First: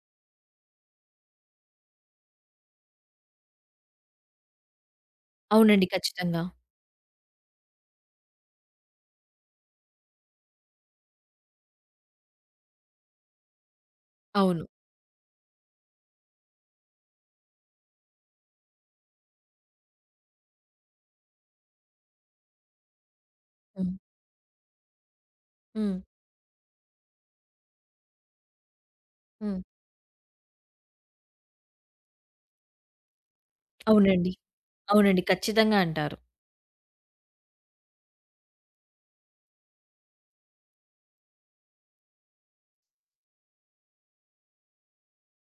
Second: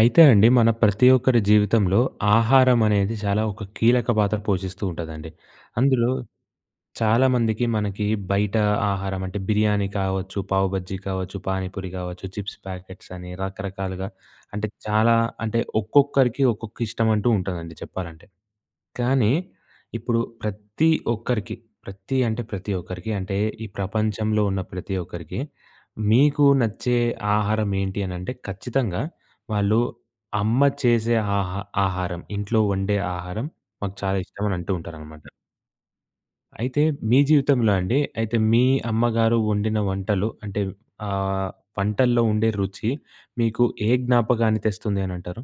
అయితే అండి మన ప్రతి ఒక్కరి జీవితంలో ఆహారం అనేది చాలా ఒక కీలక పాత్ర పోషిస్తూ ఉంటుందండి. అవునండి. అందులో ఖచ్చితంగా. చాలామందికి మనకి బయట ఆహారం అంటే బిర్యానీ కావచ్చు, పావు బజ్జీ కావచ్చు, పానీపూరి కావచ్చు, చిప్స్ ప్యాకెట్స్ అని రకరకాలుగా అవును. అంటే చాలా అంటే ఒక్కొక్కరికి ఒక్కొక్క ఇష్టం అంటూ ఉంటుందండి చెప్పాలంటే. కానీ, ఇప్పుడు ప్రతి ఒక్కరికి, ప్రతి అంటే ప్రతి ఒక్కరికి అంటే ఈ హ్మ్. ప్రపంచంలో ఉన్న ప్రతి ఒక్కరికి హ్మ్. మీకు నచ్చే ఆహారం ఏంటి అనంటే ఖచ్చితంగా హ్మ్. వాళ్ళు అమ్మ చేసే ఆహారం, ఇంట్లో వండే ఆహారం మాకు చాలా అవునండి. ఇష్టం అని అంటూ అవునండి. ఉంటారనమాట. ఖచ్చితంగా అంటారు. అయితే మీ జీవితంలో అండి, అయితే మీ అమ్మగారు వండిన వంటలు అంటే ఆహ్, వంటల్లో ఉండే రుచి మీకు ఏ జ్ఞాపకాన్ని తెస్తుంది అనంటారు?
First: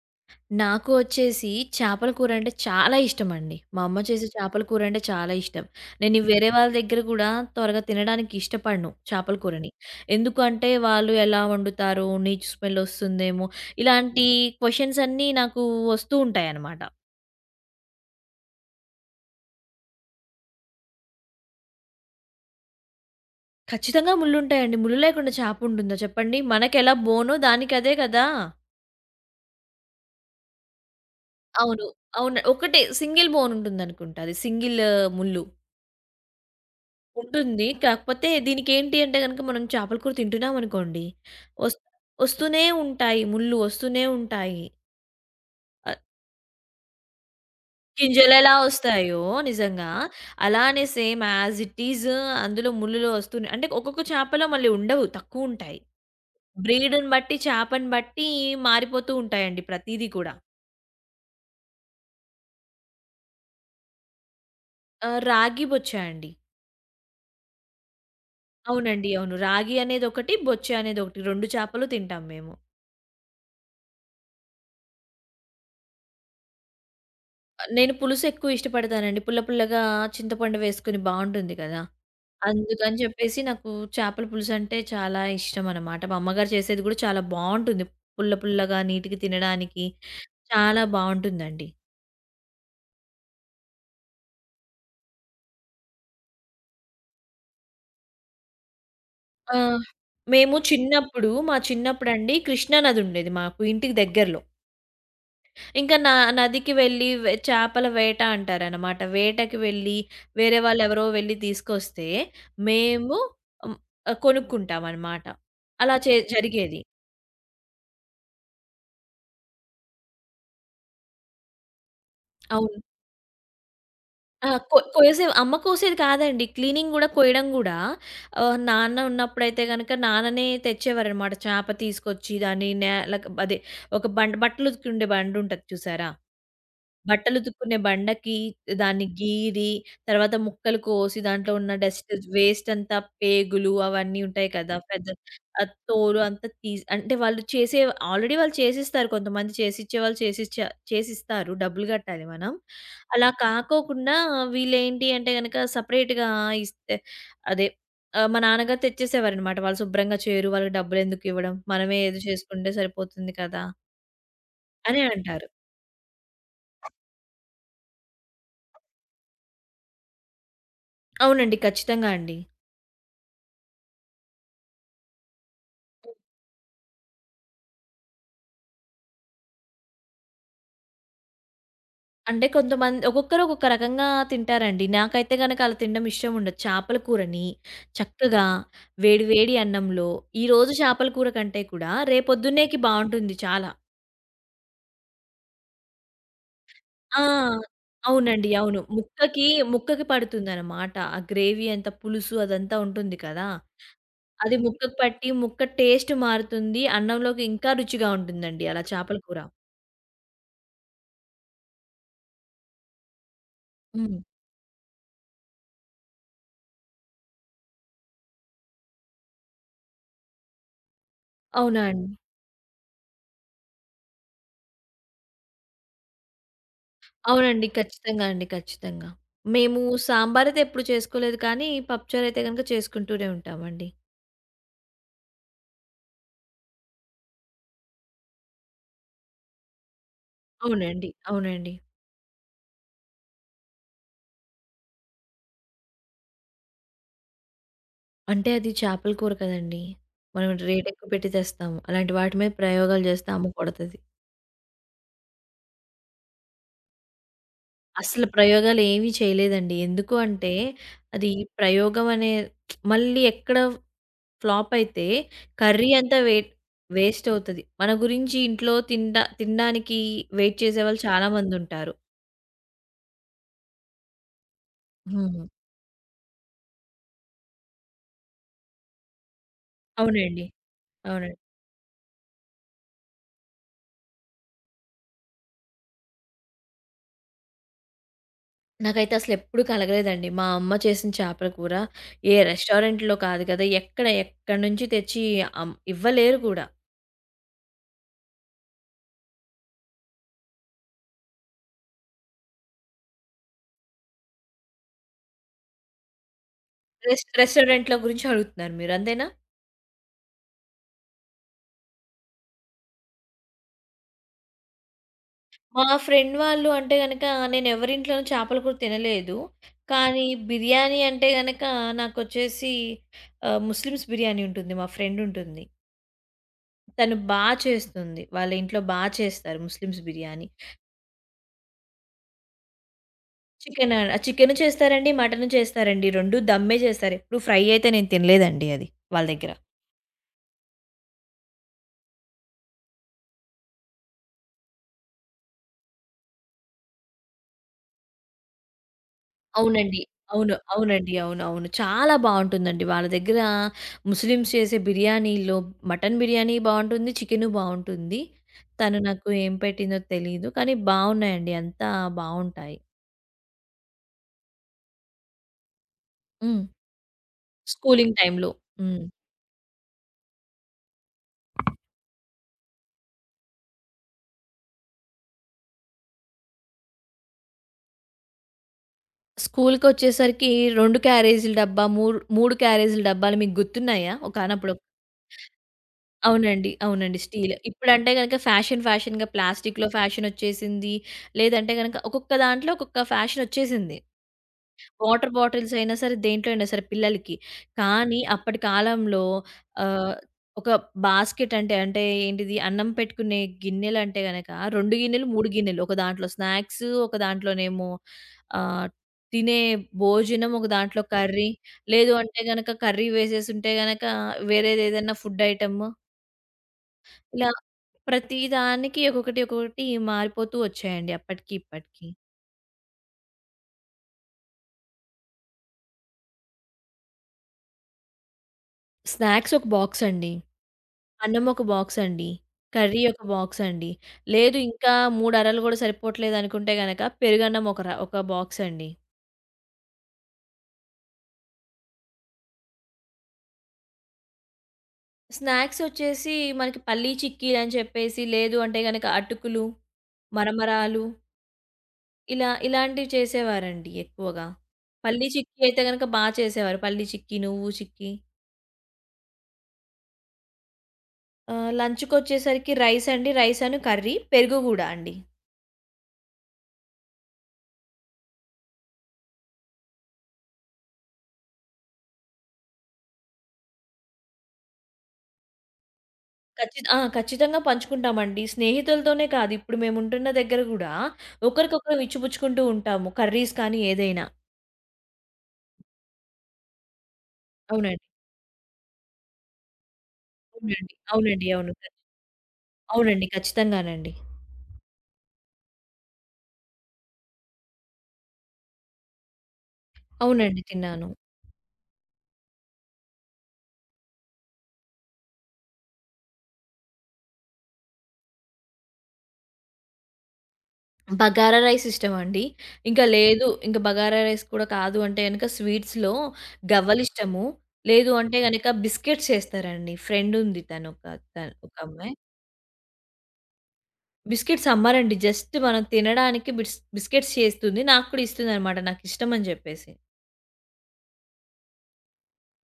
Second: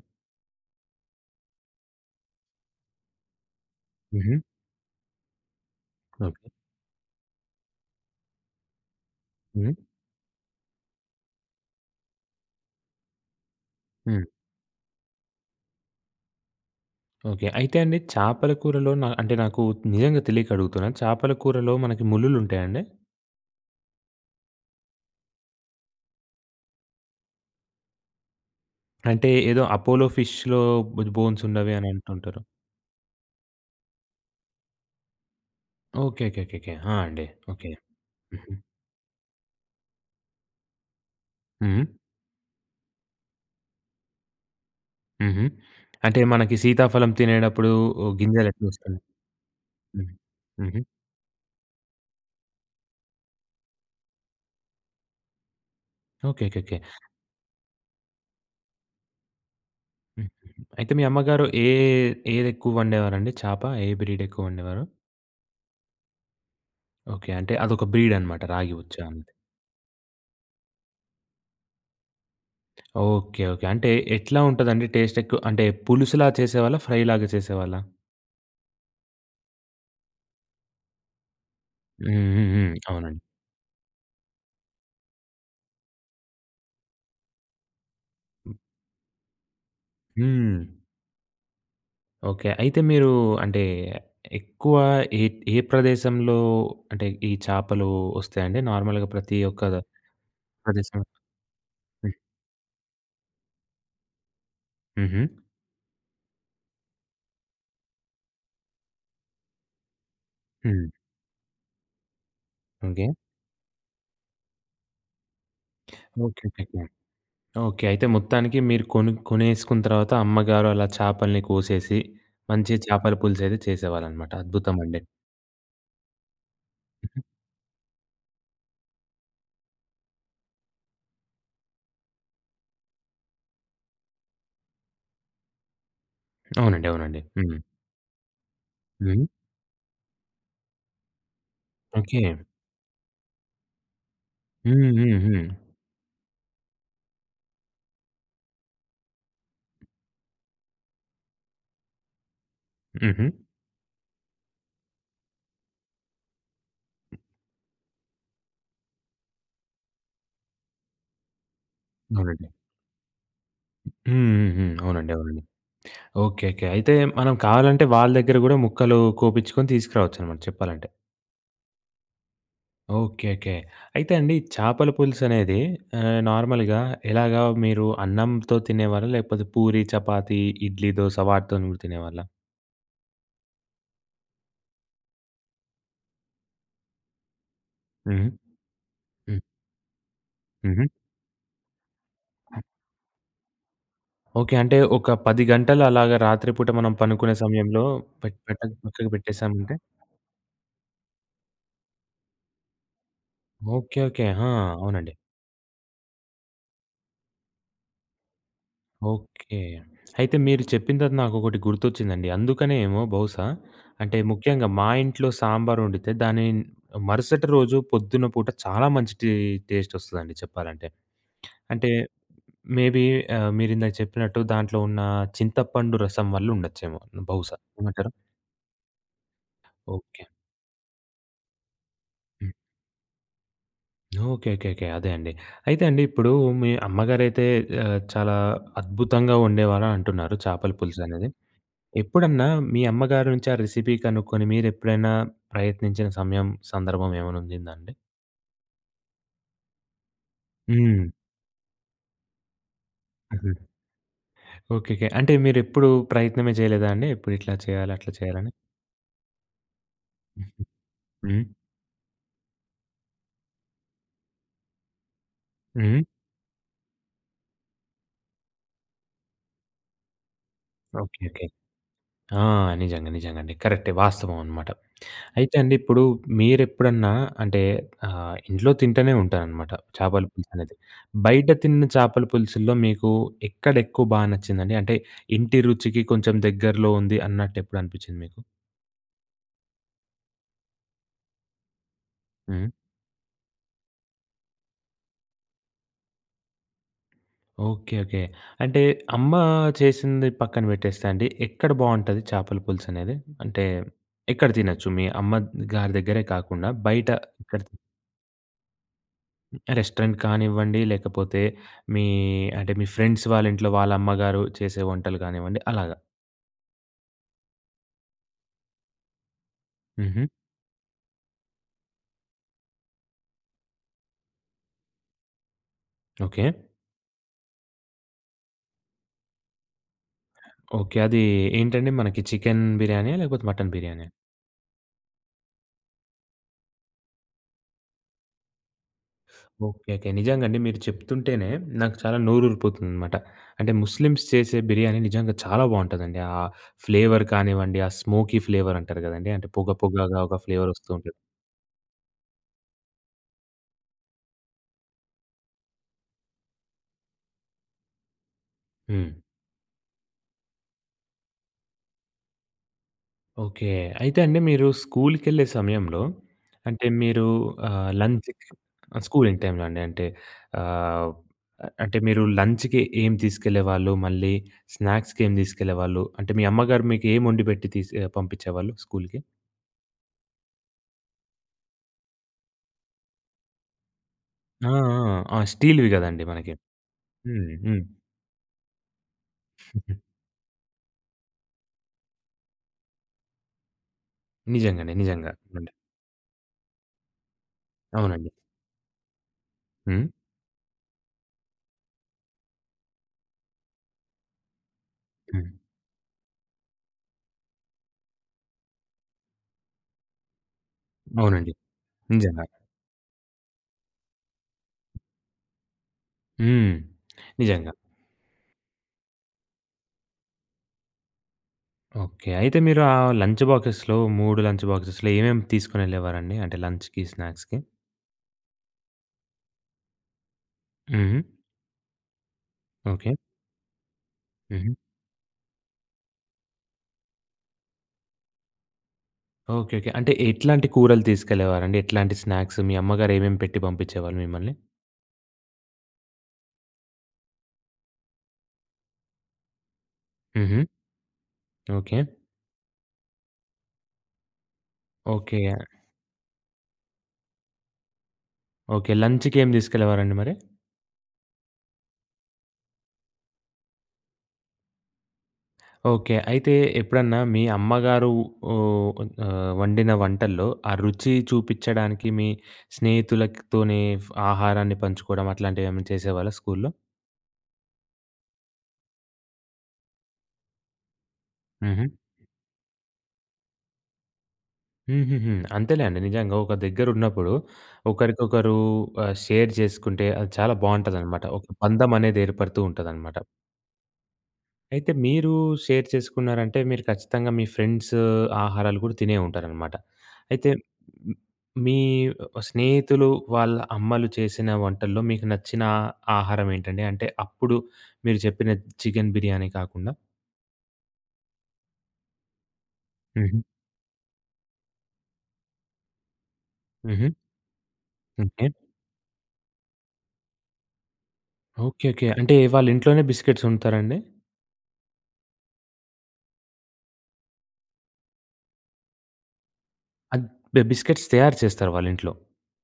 నాకు వచ్చేసి చేపల కూర అంటే చాలా ఇష్టమండి. మా అమ్మ చేసే హుహు. చేపల కూర అంటే చాలా ఇష్టం. నేను ఈ ఓకే. వేరే వాళ్ళ దగ్గర కూడా త్వరగా తినడానికి ఇష్టపడను చేపల కూరని. హ్మ్. ఎందుకంటే వాళ్ళు ఎలా వండుతారు? నీచు స్మెల్ వస్తుందేమో! హ్మ్. ఇలాంటి క్వెషన్స్ అన్నీ నాకు వస్తూ ఉంటాయన్నమాట. ఓకే. అయితే అండి చేపల కూరలో నా అంటే నాకు నిజంగా తెలియక అడుగుతున్నాను. చేపల కూరలో మనకి ముల్లులుంటాయా అండి? ఖచ్చితంగా ముళ్ళుంటాయండి. ముళ్ళు లేకుండా చేప ఉంటుందా చెప్పండి? మనకెలా బోనో దానికదే కదా! అంటే ఏదో 'అపోలో ఫిష్‌లో' బోన్స్ ఉండవి అవును. అని అంటుంటారు. అవును. ఒకటే సింగిల్ బోన్ ఉంటుందనుకుంటా. అది సింగిల్ ముల్లు ఓకే. ఓకే. ఓకే. ఓకే. ఆ! అండి. ఉంటుంది. ఓకే. కాకపోతే హుహు. దీనికేంటి అంటే గనక మనం చేపల కూర తింటున్నామనుకోండి, వస్ హ్మ్. వస్తూనే ఉంటాయి. ముళ్ళు వస్తూనే ఉంటాయి. హుహు. ఆహ్, అంటే మనకి సీతాఫలం తినేటప్పుడు గింజలు గింజలెలా ఎట్లొస్తాయి? వస్తాయో నిజంగా హ్మ్. హుహు. అలానే సేమ్ యాజ్ ఇట్ ఈజ్ అందులో ముళ్ళులో వస్తున్నాయి. అంటే ఒక్కొక్క చేపలో మళ్ళీ ఉండవు. తక్కువుంటాయి. ఓకే. ఓకే. ఓకే. బ్రీడ్‌ని బట్టి చేపని బట్టి మారిపోతూ ఉంటాయండి ప్రతీది హుహు. కూడా. అయితే మీ అమ్మగారు ఏదెక్కువ వండేవారండి? చేప ఏ బ్రీడ్ ఎక్కువ వండేవారు? రాగి బొచ్చా అండి. ఓకే. అంటే అదొక బ్రీడ్ అనమాట రాగి అవునండి. ఉచ్చాని. అవును. రాగి అనేదొకటి, బొచ్చే అనేదొకటి 2 చేపలు తింటాం మేము. ఓకే. ఓకే. అంటే ఎట్లా ఉంటదండి టేస్ట్ ఎక్కువ అంటే పులుసులా చేసేవాళ్ళా? ఫ్రై లాగా చేసేవాళ్ళా? నేను పులుసు ఎక్కువ ఇష్టపడతానండి. పుల్ల పుల్లగా చింతపండు వేసుకొని బావుంటుంది కదా! హ్మ్. హ్మ్. హ్మ్. అందుకని అవునండి. చెప్పేసి నాకు చేపల పులుసంటే చాలా ఇష్టమనమాట. మా అమ్మగారు చేసేది గూడా చాలా బావుంటుంది. పుల్ల పుల్లగా నీటికి తినడానికి హ్మ్. చాలా బావుంటుందండి. ఓకే. అయితే మీరు అంటే ఎక్కువ ఏ ఏ ప్రదేశంలో అంటే ఈ చేపలు వస్తాయండి? నార్మల్‌గా ప్రతి ఆ! ఒక్క మేము ప్రదేశం. చిన్నప్పుడు మా హ్మ్. చిన్నప్పుడండి కృష్ణానదుండేది మాకు ఇంటికి దగ్గరలో. హుహు. ఇంకా నా నదికి వెళ్ళి చేపల వేట అంటారనమాట. వేటకి వెళ్ళి వేరే హ్మ్. వాళ్ళెవరో వెళ్ళి తీసుకొస్తే, ఓకే. మేము హ్మ్, కొనుక్కుంటామనమాట. అలా ఓకే. ఓకే. జరిగేది. ఓకే. ఓకే. అయితే మొత్తానికి మీరు కొనేసుకున్న తర్వాత అమ్మగారు అలా చేపల్ని కోసేసి మంచి అవును. చేపల పులుసు అయితే చేసేవాళ్ళనమాట. ఆ! అద్భుతమండి. కోసే అమ్మ కోసేది కాదండి. క్లీనింగ్ గూడా, కోయడం గూడా నాన్న ఉన్నప్పుడైతే గనక నాన్ననే తెచ్చేవారనమాట. చేప తీసుకొచ్చి దాన్ని నేలకు అదే ఒక బండ బట్టలుతికిండే బండుంటది చూసారా? అవునండి. అవునండి. హ్మ్. బట్టలుతుక్కునే బండకి దాన్ని హ్మ్. గీరి, తర్వాత ముక్కలు కోసి దాంట్లో ఉన్న డస్ట్ ఓకే. వేస్ట్ అంతా పేగులు అవన్నీ ఉంటాయి కదా! హ్మ్. పెద్ద హ్మ్. హ్మ్. ఆ తోలు అంతా తీసి అంటే వాళ్ళు చేసే ఆల్రెడీ వాళ్ళు చేసిస్తారు. కొంతమంది చేసిచ్చేవాళ్ళు చేసిస్తారు. డబ్బులు గట్టాలి మనం. హుహు. అలా కాకోకుండా వీళ్ళేంటి అంటే గనక సెపరేట్‌గా ఇస్తే అదే మా నాన్నగారు తెచ్చేసేవారనమాట. వాళ్ళు శుభ్రంగా చేయరు. వాళ్ళకి డబ్బులెందుకివ్వడం? మనమే ఏదో అవునండి. చేసుకుంటే సరిపోతుంది కదా! హ్మ్. హ్మ్. హ్మ్. అని అవునండి. అవునండి. అంటారు. ఓకే. ఓకే. అయితే మనం కావాలంటే వాళ్ళ దగ్గర గూడా ముక్కలు కోపిచ్చుకొని తీసుకురావచ్చనమాట చెప్పాలంటే. అవునండి. ఖచ్చితంగా అండి. ఓకే. ఓకే. అయితే అండి చేపల పులుసనేది నార్మల్‌గా ఎలాగా మీరు అన్నంతో తినేవాళ్ళా? లేకపోతే పూరి, చపాతీ, ఇడ్లీ, దోస వాటితోని గూడా తినేవాళ్ళా? అంటే కొంతమంది ఒక్కొక్కరు ఒక్కొక్క రకంగా తింటారండి. నాకైతే గనక అలా తినడం ఇష్టం ఉండదు. చేపల కూరని హుహు. చక్కగా వేడి హ్మ్. వేడి అన్నంలో ఈరోజు హుహు. చేపల కూర కంటే కూడా రేపొద్దున్నేకి బావుంటుంది చాలా. ఓకే. అంటే ఒక 10 గంటలు అలాగా రాత్రి పూట మనం ఆ! పనుకునే సమయంలో పెట్ అవునండి. పెట్ట అవును. పక్కకు ముక్కకి, పెట్టేసామంటే. ముక్కకి పడుతుందనమాట. ఆ గ్రేవీ అంత పులుసు అదంతా ఉంటుంది కదా! ఓకే. ఓకే. ఆ! అది ముక్కకు అవునండి. పట్టి ముక్క టేస్ట్ మారుతుంది. అన్నంలోకి ఇంకా రుచిగా ఉంటుందండి అలా చేపల కూర. ఓకే. అయితే మీరు చెప్పిన తర్వాత నాకొకటి గుర్తొచ్చిందండి. అందుకనే ఏమో బహుశా అంటే హ్మ్. ముఖ్యంగా మా ఇంట్లో సాంబార్ వండితే దాని మరుసటి రోజు పొద్దున పూట చాలా మంచి టేస్ట్ ఒస్తదండి చెప్పాలంటే. అవునా అంటే అండి. మేబీ మీరిందాక చెప్పినట్టు దాంట్లో ఉన్న చింతపండు రసం వల్ల ఉండొచ్చేమో బహుశా. అవునండి. ఏమంటారు? ఖచ్చితంగా అండి. ఖచ్చితంగా. మేము ఓకే. సాంబారైతే ఎప్పుడు చేసుకోలేదు కానీ, పప్పుచారైతే హ్మ్. గనక చేసుకుంటూనే ఉంటామండి. ఓకే. ఓకే. ఓకే. అదే అండి. అయితే అండి ఇప్పుడు మీ అమ్మగారైతే చాలా అద్భుతంగా వండేవారని అంటున్నారు చేపల అవునండి. పులుసనేది. అవునండి. ఎప్పుడన్నా మీ అమ్మగారి నుంచి ఆ రెసిపీ కనుక్కొని మీరెప్పుడైనా ప్రయత్నించిన సమయం, సందర్భం ఏమైనా ఉండిందా అండి? అంటే అది చేపల కూర కదండీ! మనం రేట్ హ్మ్. ఎక్కువ పెట్టి తెస్తాము. అలాంటి వాటి మీద ప్రయోగాలు చేస్తే హుహు. అమ్మ కొడతది. ఓకే. ఓకే. అంటే మీరెప్పుడు ప్రయత్నమే చేయలేదా అండి? ఎప్పుడు ఇట్లా చేయాలి, అట్లా అసలు చేయాలని? ప్రయోగాలు ఏమీ చేయలేదండి. ఎందుకు అంటే, హుహు. అది హ్మ్. ప్రయోగం అనే మళ్ళీ ఎక్కడ ఫ్లాప్ అయితే కర్రీ హ్మ్. అంతా వేస్ట్ అవుతది. మన గురించి ఇంట్లో తినడానికి వెయిట్ చేసేవాళ్ళు ఓకే. ఓకే. చాలామందుంటారు. ఆ! నిజంగా. నిజంగండి. కరెక్టే. వాస్తవం అనమాట. హ్మ్. అయితే అండి ఇప్పుడు మీరెప్పుడన్నా అంటే ఇంట్లో తింటూనే ఉంటారనమాట చేపల అవునండి. పులుసనేది. అవునండి. బయట తిన్న చేపల పులుసుల్లో మీకు ఎక్కడ ఎక్కువ బా నచ్చిందండి? అంటే ఇంటి రుచికి కొంచెం దగ్గరలో ఉంది అన్నట్టు ఎప్పుడు అనిపించింది మీకు? నాకైతే అసలెప్పుడు కలగలేదండి. మా అమ్మ చేసిన చేపల కూర ఏ హ్మ్. రెస్టారెంట్‌లో కాదు కదా! ఎక్కడ ఎక్కడి నుంచి తెచ్చి ఇవ్వలేరు కూడా. ఓకే. ఓకే. అంటే అమ్మ చేసింది పక్కన పెట్టేస్తే అండి, ఎక్కడ బావుంటది చేపల పులుసనేది? అంటే ఎక్కడ తినొచ్చు? మీ అమ్మ గారి దగ్గరే కాకుండా బయట ఇక్కడ రెస్టారెంట్‌ల గురించి అడుగుతున్నారు మీరు అంతేనా? రెస్టారెంట్ కానివ్వండి, లేకపోతే మీ అంటే మీ ఫ్రెండ్స్ వాళ్ళ ఇంట్లో వాళ్ళ అమ్మగారు చేసే వంటలు కానివ్వండి మా అలాగా. ఫ్రెండ్ వాళ్ళు అంటే గనక నేనెవరింట్లోనూ చేపల కూర తినలేదు. హుహు. కానీ బిర్యానీ అంటే గనక నాకొచ్చేసి ముస్లిమ్స్ బిర్యానీ ఉంటుంది. మా ఫ్రెండ్ ఉంటుంది. ఓకే. తను బా చేస్తుంది. వాళ్ళ ఇంట్లో బా చేస్తారు ముస్లిమ్స్ బిర్యానీ. ఓకే. అది ఏంటండి మనకి చికెన్ బిర్యానీయా? లేకపోతే మటన్ చికెనా? బిర్యానీయా? చికెను చేస్తారండి. మటను చేస్తారండి. 2 దమ్మే చేస్తారు. ఎప్పుడు ఫ్రై అయితే నేను తినలేదండి అది వాళ్ళ దగ్గర. ఓకే. ఓకే. నిజంగండి. మీరు చెప్తుంటేనే నాకు చాలా నోరూరిపోతుందనమాట. అంటే ముస్లిమ్స్ చేసే బిర్యానీ నిజంగా చాలా బావుంటదండి. ఆ ఫ్లేవర్ కానివ్వండి, ఆ స్మోకీ ఫ్లేవర్ అంటారు గదండీ. అంటే పొగ అవునండి. పొగగా ఒక అవును. ఫ్లేవర్ ఒస్తూ అవునండి. ఉంటది. అవును. అవును. చాలా బావుంటుందండి. వాళ్ళ దగ్గర ముస్లిమ్స్ చేసే బిర్యానీలో మటన్ బిర్యానీ బావుంటుంది. చికెను బావుంటుంది. తను హ్మ్. నాకు ఏం పెట్టిందో తెలీదు. కానీ బావున్నాయండి. అంతా బావుంటాయి. ఓకే. అయితే అండి మీరు స్కూలుకెళ్ళే సమయంలో హ్మ్. అంటే మీరు స్కూలింగ్ లంచ్‌కి టైమ్‌లో. హ్మ్. స్కూలింగ్ టైమ్‌లో అండి. అంటే ఆహ్, అంటే మీరు లంచ్‌కి ఏం తీసుకెళ్ళేవాళ్ళు? మళ్ళీ స్నాక్స్‌కి ఏం తీసుకెళ్ళేవాళ్ళు? అంటే మీ అమ్మగారు మీకు ఏం వండి పెట్టి తీసి పంపించేవాళ్ళు స్కూలుకి? స్కూలుకొచ్చేసరికి 2 క్యారేజీల డబ్బా, 3 క్యారేజీల డబ్బాలు మీకు గుర్తున్నాయా? ఆ! ఒకానప్పుడు ఆ! ఆ! స్టీల్‌వి గదండీ మనకి. అవునండి. అవునండి. హ్మ్. స్టీల్. హ్మ్. ఇప్పుడంటే గనక ఫ్యాషన్ ఫ్యాషన్‌గా ప్లాస్టిక్‌లో హ్మ్. ఫ్యాషనొచ్చేసింది. లేదంటే గనక ఒక్కొక్క దాంట్లో ఒక్కొక్క ఫ్యాషనొచ్చేసింది. నిజంగానే. నిజంగా. వాటర్ అవునండి. బాటిల్స్ అయినా సరే, దేంట్లో అయినా సరే పిల్లలకి. కానీ అవునండి. అప్పటి కాలంలో హ్మ్. ఆహ్, ఒక బాస్కెట్ అంటే, ఏంటిది అన్నం పెట్టుకునే గిన్నెలంటే గనక 2 గిన్నెలు, హ్మ్. 3 గిన్నెలు. ఒక దాంట్లో స్నాక్స్, ఒక దాంట్లోనేమో ఆహ్, తినే భోజనం, ఒక దాంట్లో కర్రీ. అవునండి. లేదు అంటే నిజంగా. గనక కర్రీ వేసేసుంటే గనక వేరేదేదైనా ఫుడ్ ఐటెము. హ్మ్. ఇలా నిజంగా. ప్రతి దానికి ఒక్కొక్కటి, ఒక్కొక్కటి మారిపోతూ వచ్చాయండి అప్పటికి, ఇప్పటికి. ఓకే. అయితే మీరు ఆ లంచ్ బాక్సెస్‌లో 3 లంచ్ బాక్సెస్‌లో ఏమేమి తీసుకొనెళ్ళేవారండి? అంటే లంచ్‌కి, స్నాక్స్‌కి? స్నాక్స్ ఒక బాక్స్ అండి. హుహు. అన్నం ఒక బాక్స్ అండి. Curry okay. ఒక బాక్స్ అండి. లేదు హుహు. ఇంకా 3 అరలు కూడా సరిపోవట్లేదు అనుకుంటే గనక పెరుగన్నం ఒక బాక్స్ అండి. ఓకే. ఓకే. అంటే ఎట్లాంటి కూరలు తీసుకెళ్ళేవారండి? ఎట్లాంటి స్నాక్స్ మీ అమ్మగారు ఏమేమి పెట్టి పంపించేవాళ్ళు మిమ్మల్ని? స్నాక్స్ వచ్చేసి మనకి పల్లీ చిక్కీలని చెప్పేసి, లేదు అంటే గనక అటుకులు, హుహు. మరమరాలు ఓకే. ఇలా ఇలాంటివి చేసేవారండి ఎక్కువగా. పల్లీ ఓకే. చిక్కీ అయితే గనక బా చేసేవారు. పల్లీ చిక్కీ, నువ్వు చిక్కీ. ఓకే. లంచ్‌కి ఏం తీసుకెళ్ళేవారండి మరి? లంచ్‌కొచ్చేసరికి రైస్ అండి. రైస్ కర్రీ, పెరుగు గూడా అండి. ఓకే. అయితే ఎప్పుడన్నా మీ అమ్మగారు ఓహ్, వండిన వంటల్లో ఆ రుచి చూపిచ్చడానికి మీ స్నేహితులతోనే ఆహారాన్ని పంచుకోవడం అట్లాంటివేమైనా చేసేవాళ్ళా స్కూల్లో? ఆ! ఖచ్చితంగా పంచుకుంటామండి. స్నేహితులతోనే కాదు, ఇప్పుడు మేముంటున్న దగ్గర గూడా హుహు. ఒకరికొకరం ఇచ్చిపుచ్చుకుంటూ ఉంటాము. కర్రీస్ కానీ ఏదైనా. హుహుహు. అంతేలే అండి. నిజంగా ఒక దగ్గరున్నప్పుడు అవునండి. ఒకరికొకరు షేర్ చేసుకుంటే అది చాలా అవునండి. బావుంటదనమాట. ఒక అవునండి. అవును. బంధం అనేది ఏర్పడుతూ ఉంటదనమాట. అవునండి. ఖచ్చితంగానండి. అయితే మీరు షేర్ చేసుకున్నారంటే, మీరు ఖచ్చితంగా మీ ఫ్రెండ్స్ ఆహారాలు కూడా తినే ఉంటారనమాట. అయితే అవునండి. తిన్నాను. హ్మ్, మీ స్నేహితులు వాళ్ళ అమ్మలు చేసిన వంటల్లో మీకు నచ్చిన ఆహారం ఏంటండి? అంటే అప్పుడు మీరు చెప్పిన చికెన్ బిర్యానీ కాకుండా? బగారా రైస్ ఇష్టమండి. ఇంకా హుహు. లేదు, ఇంక బగారా రైస్ కూడా కాదు అంటే గనక స్వీట్స్‌లో హుహు. గవ్వలిష్టము. లేదు అంటే ఓకే. గనక బిస్కెట్స్ చేస్తారండి. ఫ్రెండుంది తను ఒక త ఒక ఓకే. ఓకే. ఆమె. అంటే వాళ్ళ ఇంట్లోనే బిస్కెట్స్ వండుతారా అండి? బిస్కిట్స్ అమ్మరండి. జస్ట్ మనం తినడానికి బిస్కిట్స్ చేస్తుంది. నాకు కూడా ఇస్తుందనమాట నాకిష్టమని జెప్పేసి. అద్ బి బిస్కెట్స్ తయారు చేస్తారు వాళ్ళ ఇంట్లో.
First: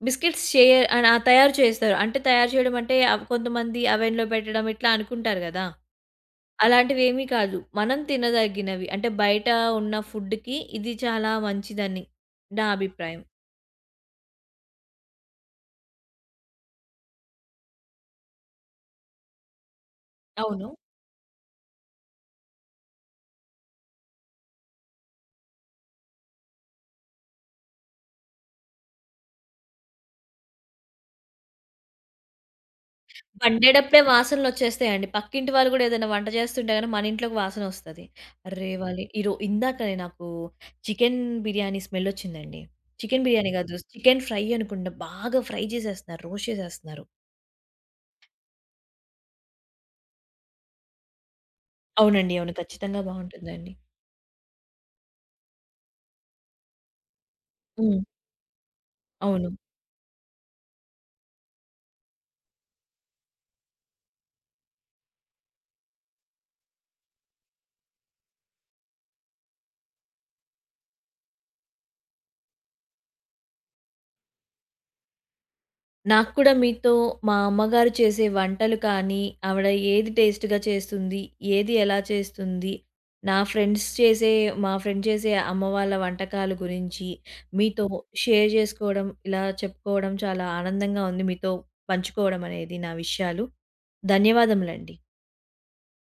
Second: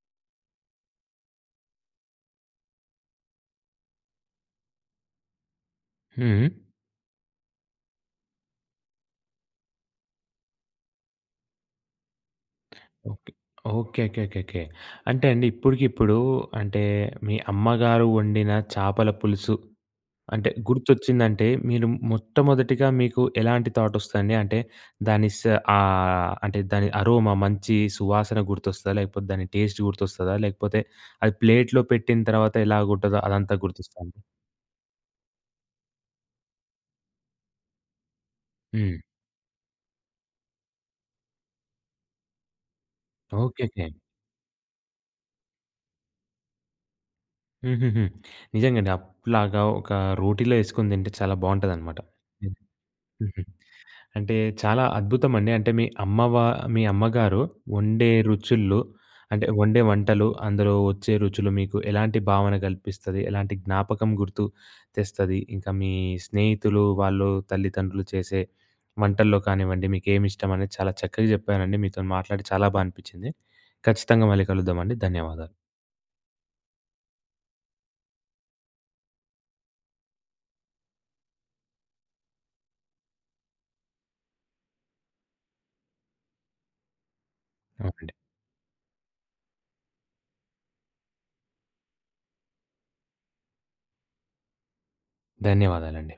బిస్కిట్స్ చేయ ఆ తయారు చేస్తారు. అంటే తయారు చేయడం అంటే కొంతమంది అవెన్‌లో పెట్టడం ఇట్లా అనుకుంటారు గదా! హుహు. అలాంటివేమీ కాదు. మనం తినదగినవి. అంటే బయట ఉన్న ఫుడ్‌కి ఇది చాలా మంచిదని నా అభిప్రాయం. Okay. Okay. Okay. Okay. Okay. అంటే అండి ఇప్పటికిప్పుడు అంటే మీ అమ్మగారు వండిన చేపల పులుసు అంటే అవును. గుర్తొచ్చిందంటే మీరు మొట్టమొదటిగా మీకు ఎలాంటి థాట్ వస్తదండి? అంటే దాని స అంటే దాని అరోమా మంచి సువాసన గుర్తొస్తదా? లేకపోతే దాని టేస్ట్ గుర్తొస్తదా? లేకపోతే అది ప్లేట్‌లో పెట్టిన తర్వాత ఎలాగుంటదో అదంతా గుర్తొస్తదా వండేటప్పుడే అండి? వాసనలొచ్చేస్తాయండి. పక్కింటి వాళ్ళు గూడా ఏదైనా వంట చేస్తుంటే గాని మన ఇంట్లోకి వాసనొస్తది. హ్మ్. అర్రేవాలే! ఇందాకనే నాకు చికెన్ బిర్యానీ స్మెల్లొచ్చిందండి. Chicken biryani okay. గాదు. ఓకే. చికెన్ ఫ్రై అనుకుంటా. బాగా ఫ్రై చేసేస్తున్నారు. రోస్ట్ చేసేస్తున్నారు. హుహుహు. నిజంగండి. అప్పట్లాగా ఒక రోటీలో ఏసుకొని తింటే చాలా బావుంటదనమాట. అవునండి. అవును. హ్మ్. ఖచ్చితంగా హుహు. బావుంటుందండి. అంటే చాలా అద్భుతమండి. అంటే మీ అమ్మగారు హ్మ్. వండే రుచుల్లో అంటే అవును. వండే వంటలు, అందులో వచ్చే రుచులు మీకు ఎలాంటి భావన కల్పిస్తది? ఎలాంటి జ్ఞాపకం గుర్తు తెస్తది? ఇంకా మీ స్నేహితులు, వాళ్ళు తల్లిదండ్రులు చేసే వంటల్లో కానివ్వండి, మీకేమిష్టం అనేది చాలా చక్కగా చెప్పారండి. మీతోని మాట్లాడి చాలా బా అనిపిచ్చింది. ఖచ్చితంగా మళ్ళీ కలుద్దామండి. ధన్యవాదాలు. నాకు కూడా మీతో మా అమ్మగారు చేసే వంటలు కానీ, ఆవిడ ఏది టేస్ట్‌గా చేస్తుంది? ఏది ఎలా చేస్తుంది? నా ఫ్రెండ్స్ చేసే మా ఫ్రెండ్ చేసే అమ్మ వాళ్ళ వంటకాల గురించి మీతో అవునండి. షేర్ చేసుకోవడం, ఇలా చెప్పుకోవడం చాలా ఆనందంగా ఉంది. మీతో పంచుకోవడం అనేది నా విషయాలు. ధన్యవాదములండి. ధన్యవాదాలండి.